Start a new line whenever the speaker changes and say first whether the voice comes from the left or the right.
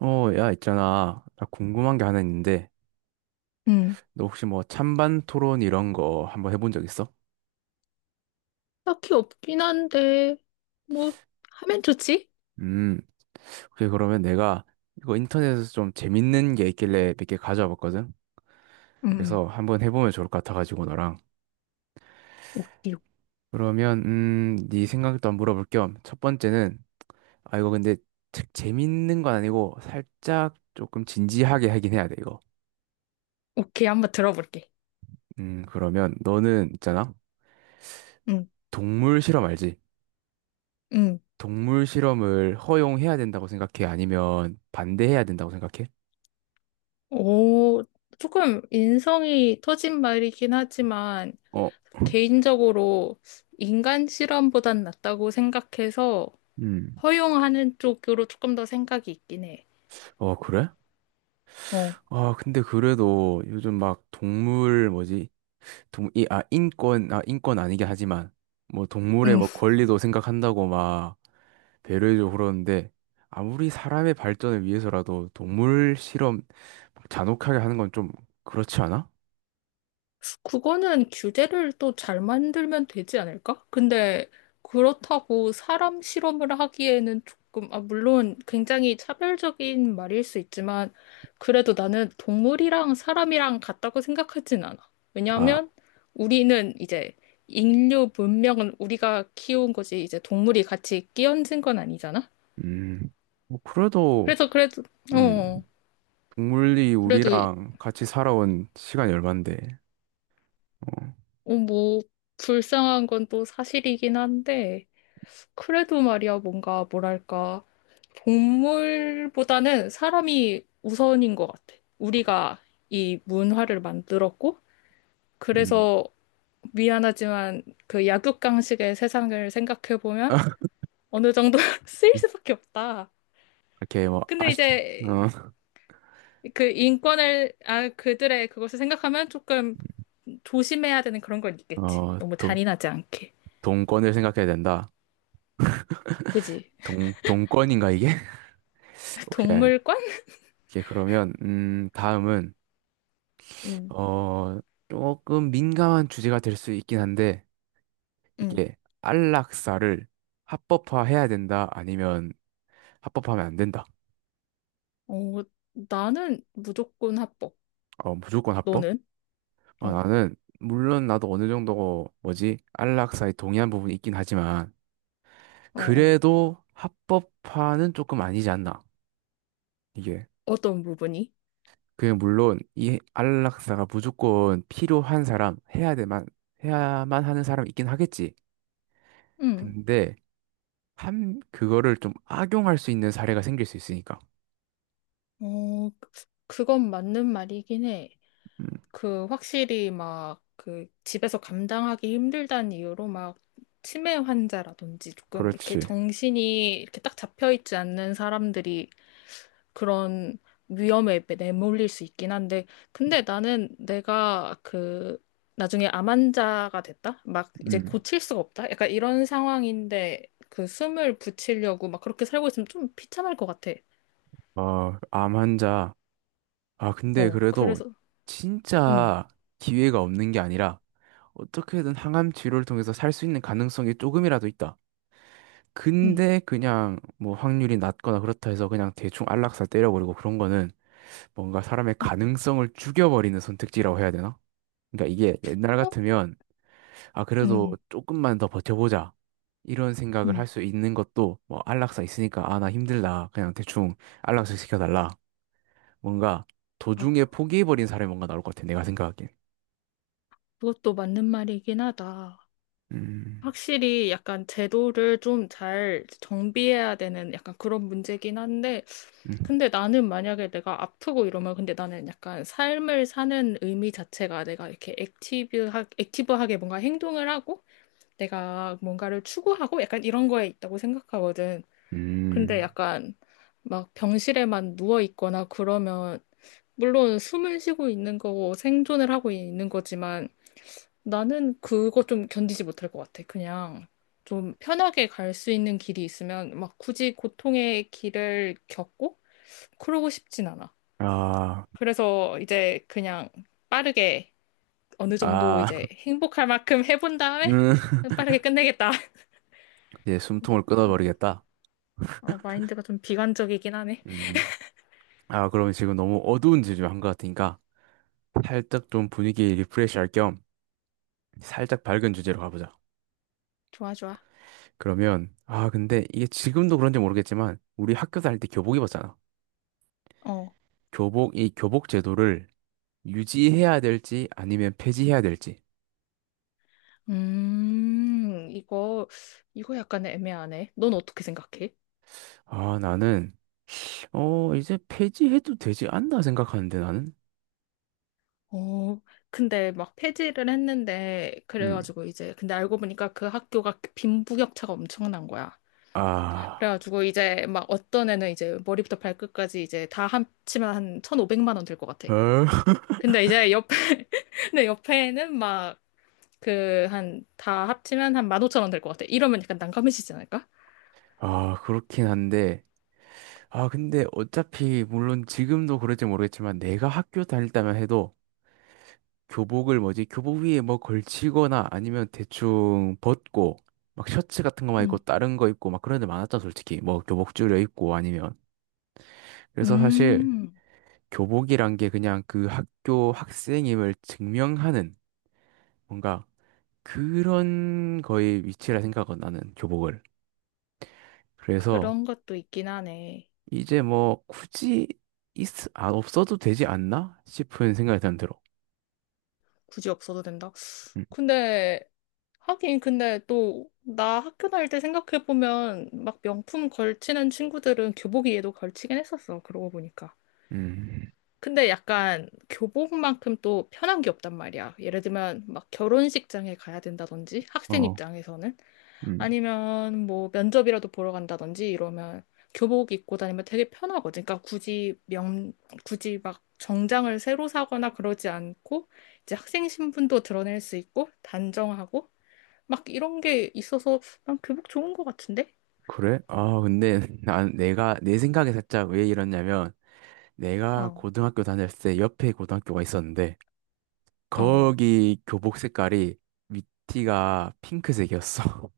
right: 어, 야, 있잖아. 나 궁금한 게 하나 있는데,
left: 응,
right: 너 혹시 뭐 찬반 토론 이런 거 한번 해본 적 있어?
left: 딱히 없긴 한데, 뭐, 하면 좋지?
right: 음, 그래, 그러면 내가 이거 인터넷에서 좀 재밌는 게 있길래 몇 개 가져와 봤거든?
left: 응, 응.
right: 그래서 한번 해보면 좋을 것 같아가지고, 너랑.
left: 오케이,
right: 그러면, 네 생각도 한번 물어볼 겸, 첫 번째는, 아, 이거 근데 책 재밌는 건 아니고, 살짝 조금 진지하게 하긴 해야 돼, 이거.
left: 오케이. 한번 들어볼게.
right: 그러면 너는 있잖아.
left: 응,
right: 동물 실험 알지?
left: 응.
right: 동물 실험을 허용해야 된다고 생각해? 아니면 반대해야 된다고 생각해?
left: 오, 조금 인성이 터진 말이긴 하지만,
right: 어,
left: 개인적으로 인간 실험보단 낫다고 생각해서
right: 음.
left: 허용하는 쪽으로 조금 더 생각이 있긴 해.
right: 어, 그래?
left: 어,
right: 아, 근데 그래도 요즘 막 동물 뭐지? 인권, 인권 아니긴 하지만 뭐 동물의
left: 응.
right: 뭐 권리도 생각한다고 막 배려해주고 그러는데 아무리 사람의 발전을 위해서라도 동물 실험 막 잔혹하게 하는 건 좀 그렇지 않아?
left: 그거는 규제를 또 잘 만들면 되지 않을까? 근데 그렇다고 사람 실험을 하기에는 조금, 아, 물론 굉장히 차별적인 말일 수 있지만, 그래도 나는 동물이랑 사람이랑 같다고 생각하진 않아.
right: 아,
left: 왜냐하면 우리는 이제 인류 문명은 우리가 키운 거지, 이제 동물이 같이 끼얹은 건 아니잖아?
right: 음, 뭐 그래도,
left: 그래서 그래도,
right: 음.
left: 어,
right: 동물이
left: 그래도, 이-
right: 우리랑 같이 살아온 시간이 얼만데, 어,
left: 어, 뭐, 불쌍한 건 또 사실이긴 한데, 그래도 말이야, 뭔가, 뭐랄까, 동물보다는 사람이 우선인 것 같아. 우리가 이 문화를 만들었고,
right: 음,
left: 그래서 미안하지만 그 약육강식의 세상을 생각해보면 어느 정도 쓰일 수밖에 없다.
right: 이렇게 뭐,
left: 근데 이제 그 인권을, 아, 그들의 그것을 생각하면 조금 조심해야 되는 그런 건
right: 어,
left: 있겠지. 너무 잔인하지 않게.
right: 동권을 생각해야 된다.
left: 그지?
right: 동권인가, 이게? 오케이.
left: 동물관?
right: 오케이, 그러면, 다음은,
left: 응,
right: 어, 조금 민감한 주제가 될 수 있긴 한데,
left: 응.
right: 이게, 안락사를 합법화해야 된다, 아니면 합법화하면 안 된다.
left: 어, 나는 무조건 합법.
right: 어, 무조건 합법?
left: 너는?
right: 어,
left: 어,
right: 나는, 물론 나도 어느 정도, 뭐지, 안락사에 동의한 부분이 있긴 하지만,
left: 어, 어.
right: 그래도 합법화는 조금 아니지 않나. 이게.
left: 어떤 부분이?
right: 그게 물론 이 안락사가 무조건 필요한 사람, 해야 되만, 해야만 하는 사람 있긴 하겠지.
left: 응.
right: 근데 한, 그거를 좀 악용할 수 있는 사례가 생길 수 있으니까.
left: 어, 그- 그건 맞는 말이긴 해.
right: 음,
left: 그, 확실히 막, 그, 집에서 감당하기 힘들다는 이유로 막, 치매 환자라든지 조금 이렇게
right: 그렇지.
left: 정신이 이렇게 딱 잡혀 있지 않는 사람들이 그런 위험에 내몰릴 수 있긴 한데, 근데 나는 내가 그, 나중에 암환자가 됐다? 막 이제
right: 음.
left: 고칠 수가 없다? 약간 이런 상황인데, 그 숨을 붙이려고 막 그렇게 살고 있으면 좀 비참할 것 같아.
right: 아, 암 환자. 아, 근데
left: 어,
right: 그래도
left: 그래서, 응,
right: 진짜 기회가 없는 게 아니라 어떻게든 항암 치료를 통해서 살 수 있는 가능성이 조금이라도 있다.
left: 응,
right: 근데 그냥 뭐 확률이 낮거나 그렇다 해서 그냥 대충 안락사 때려버리고 그런 거는 뭔가 사람의 가능성을 죽여버리는 선택지라고 해야 되나? 그러니까 이게 옛날
left: 어?
right: 같으면 아
left: 응,
right: 그래도
left: 응.
right: 조금만 더 버텨보자 이런 생각을
left: 응.
right: 할 수 있는 것도 뭐 안락사 있으니까 아 나 힘들다 그냥 대충 안락사 시켜달라 뭔가
left: 아,
right: 도중에 포기해버린 사람이 뭔가 나올 것 같아 내가 생각하기엔.
left: 그것도 맞는 말이긴 하다.
right: 음,
left: 확실히 약간 제도를 좀 잘 정비해야 되는 약간 그런 문제긴 한데,
right: 음,
left: 근데 나는 만약에 내가 아프고 이러면 근데 나는 약간 삶을 사는 의미 자체가 내가 이렇게 액티브하게 뭔가 행동을 하고 내가 뭔가를 추구하고 약간 이런 거에 있다고 생각하거든. 근데
right: 음.
left: 약간 막 병실에만 누워 있거나 그러면 물론 숨을 쉬고 있는 거고 생존을 하고 있는 거지만 나는 그거 좀 견디지 못할 것 같아. 그냥 좀 편하게 갈 수 있는 길이 있으면 막 굳이 고통의 길을 겪고 그러고 싶진 않아.
right: 아,
left: 그래서 이제 그냥 빠르게 어느 정도
right: 아,
left: 이제 행복할 만큼 해본 다음에
right: 음.
left: 빠르게 끝내겠다.
right: 이제 숨통을 끊어버리겠다.
left: 어, 마인드가 좀 비관적이긴 하네.
right: 음. 아, 그럼 지금 너무 어두운 주제로 한 것 같으니까 살짝 좀 분위기 리프레시 할 겸 살짝 밝은 주제로 가보자.
left: 좋아, 좋아.
right: 그러면, 아, 근데 이게 지금도 그런지 모르겠지만 우리 학교 다닐 때 교복 입었잖아.
left: 어.
right: 교복, 이 교복 제도를 유지해야 될지 아니면 폐지해야 될지.
left: 음, 이거, 이거 약간 애매하네. 넌 어떻게 생각해?
right: 아, 나는, 어, 이제 폐지해도 되지 않나 생각하는데 나는?
left: 어, 근데 막 폐지를 했는데,
right: 음.
left: 그래가지고 이제, 근데 알고 보니까 그 학교가 빈부격차가 엄청난 거야.
right: 아,
left: 그래가지고 이제 막 어떤 애는 이제 머리부터 발끝까지 이제 다 합치면 한 1,500만 원 될 것 같아.
right: 어?
left: 근데 이제 옆에, 근데 옆에는 막, 그, 한, 다 합치면 한 15,000원 될 것 같아. 이러면 약간 난감해지지 않을까?
right: 아, 그렇긴 한데. 아, 근데 어차피 물론 지금도 그럴지 모르겠지만 내가 학교 다닐 때만 해도 교복을 뭐지? 교복 위에 뭐 걸치거나 아니면 대충 벗고 막 셔츠 같은 거만 입고
left: 음.
right: 다른 거 입고 막 그런 데 많았잖아, 솔직히. 뭐 교복 줄여 입고 아니면. 그래서 사실
left: 음.
right: 교복이란 게 그냥 그 학교 학생임을 증명하는 뭔가 그런 거의 위치라 생각은 나는 교복을. 그래서
left: 그런 것도 있긴 하네.
right: 이제 뭐 굳이 있, 없어도 되지 않나 싶은 생각이 드는 들어.
left: 굳이 없어도 된다.
right: 음,
left: 근데, 하긴, 근데 또, 나 학교 다닐 때 생각해보면, 막 명품 걸치는 친구들은 교복위에도 걸치긴 했었어. 그러고 보니까.
right: 음,
left: 근데 약간 교복만큼 또 편한 게 없단 말이야. 예를 들면, 막 결혼식장에 가야 된다든지, 학생
right: 어,
left: 입장에서는.
right: 음.
left: 아니면 뭐 면접이라도 보러 간다든지 이러면 교복 입고 다니면 되게 편하거든. 그러니까 굳이 막 정장을 새로 사거나 그러지 않고 이제 학생 신분도 드러낼 수 있고 단정하고 막 이런 게 있어서 난 교복 좋은 것 같은데?
right: 그래? 아, 근데 난 내가 내 생각에 살짝 왜 이러냐면 내가
left: 어,
right: 고등학교 다닐 때 옆에 고등학교가 있었는데
left: 어,
right: 거기 교복 색깔이 밑티가 핑크색이었어.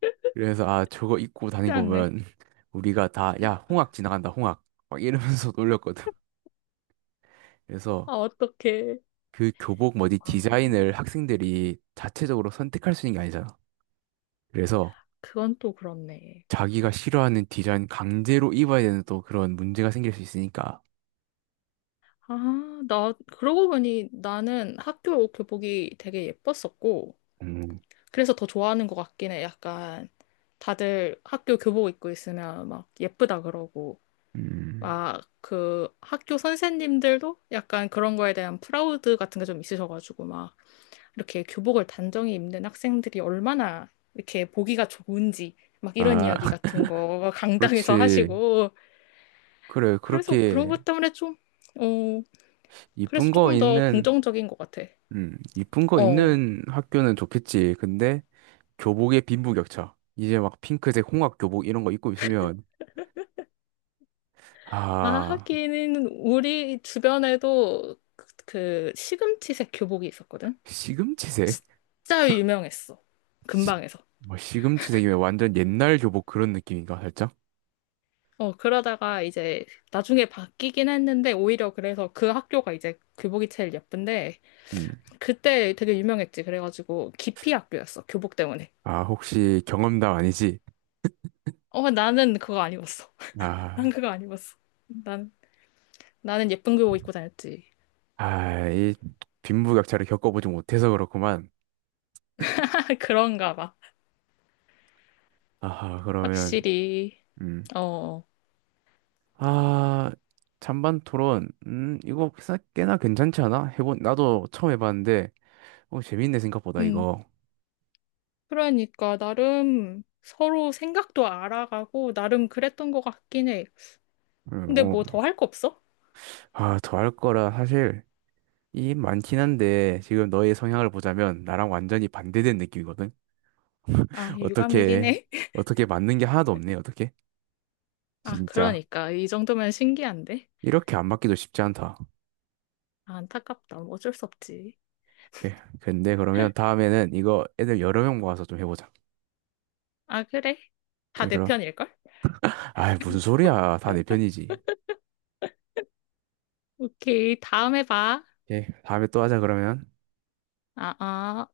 right: 그래서 아, 저거 입고
left: 쉽지
right: 다니고
left: 않네.
right: 보면 우리가 다 야, 홍학 지나간다, 홍학. 막 이러면서 놀렸거든. 그래서
left: 아, 어떡해.
right: 그 교복 뭐지
left: 아,
right: 디자인을 학생들이 자체적으로 선택할 수 있는 게 아니잖아. 그래서
left: 그건 또 그렇네.
right: 자기가 싫어하는 디자인 강제로 입어야 되는 또 그런 문제가 생길 수 있으니까.
left: 아, 나, 그러고 보니 나는 학교 교복이 되게 예뻤었고,
right: 음.
left: 그래서 더 좋아하는 것 같긴 해. 약간 다들 학교 교복 입고 있으면 막 예쁘다 그러고
right: 음.
left: 막 그 학교 선생님들도 약간 그런 거에 대한 프라우드 같은 게 좀 있으셔가지고 막 이렇게 교복을 단정히 입는 학생들이 얼마나 이렇게 보기가 좋은지 막 이런
right: 아,
left: 이야기 같은 거 강당에서
right: 그렇지.
left: 하시고
right: 그래,
left: 그래서 그런
right: 그렇게
left: 것 때문에 좀, 어, 그래서
right: 이쁜 거
left: 조금 더
right: 있는,
left: 긍정적인 것 같아.
right: 이쁜 거
left: 어.
right: 있는 학교는 좋겠지. 근데 교복에 빈부격차. 이제 막 핑크색 홍학 교복 이런 거 입고 있으면,
left: 아,
right: 아,
left: 하기는 우리 주변에도 그, 그 시금치색 교복이 있었거든?
right: 시금치색?
left: 진짜 유명했어.
right: 시,
left: 근방에서.
right: 뭐 시금치색이면 완전 옛날 교복 그런 느낌인가, 살짝?
left: 어, 그러다가 이제 나중에 바뀌긴 했는데 오히려 그래서 그 학교가 이제 교복이 제일 예쁜데
right: 음.
left: 그때 되게 유명했지. 그래가지고 기피 학교였어. 교복 때문에.
right: 아, 혹시 경험담 아니지?
left: 어, 나는 그거 안 입었어. 난
right: 아,
left: 그거 안 입었어. 난, 나는 예쁜 교복 입고 다녔지.
right: 아, 이 빈부격차를 겪어보지 못해서 그렇구만.
left: 그런가 봐.
right: 아하, 그러면,
left: 확실히.
right: 음.
left: 어.
right: 아, 잔반 토론. 이거 꽤나 괜찮지 않아? 해본, 나도 처음 해봤는데, 어, 재밌네, 생각보다,
left: 음.
right: 이거.
left: 그러니까 나름 서로 생각도 알아가고 나름 그랬던 것 같긴 해. 근데
right: 어.
left: 뭐 더 할 거 없어?
right: 아, 더할 거라, 사실, 이 많긴 한데, 지금 너의 성향을 보자면, 나랑 완전히 반대된 느낌이거든?
left: 아, 유감이긴
right: 어떻게,
left: 해.
right: 어떻게 맞는 게 하나도 없네, 어떻게?
left: 아,
right: 진짜.
left: 그러니까 이 정도면 신기한데?
right: 이렇게 안 맞기도 쉽지 않다.
left: 아, 안타깝다. 뭐 어쩔 수 없지.
right: 예. 근데 그러면 다음에는 이거 애들 여러 명 모아서 좀 해보자.
left: 아, 그래. 다
right: 오케이,
left: 내
right: 그럼.
left: 편일걸?
right: 아, 무슨 소리야. 다 내 편이지.
left: 오케이. 다음에 봐.
right: 오케이. 다음에 또 하자, 그러면.
left: 아, 아.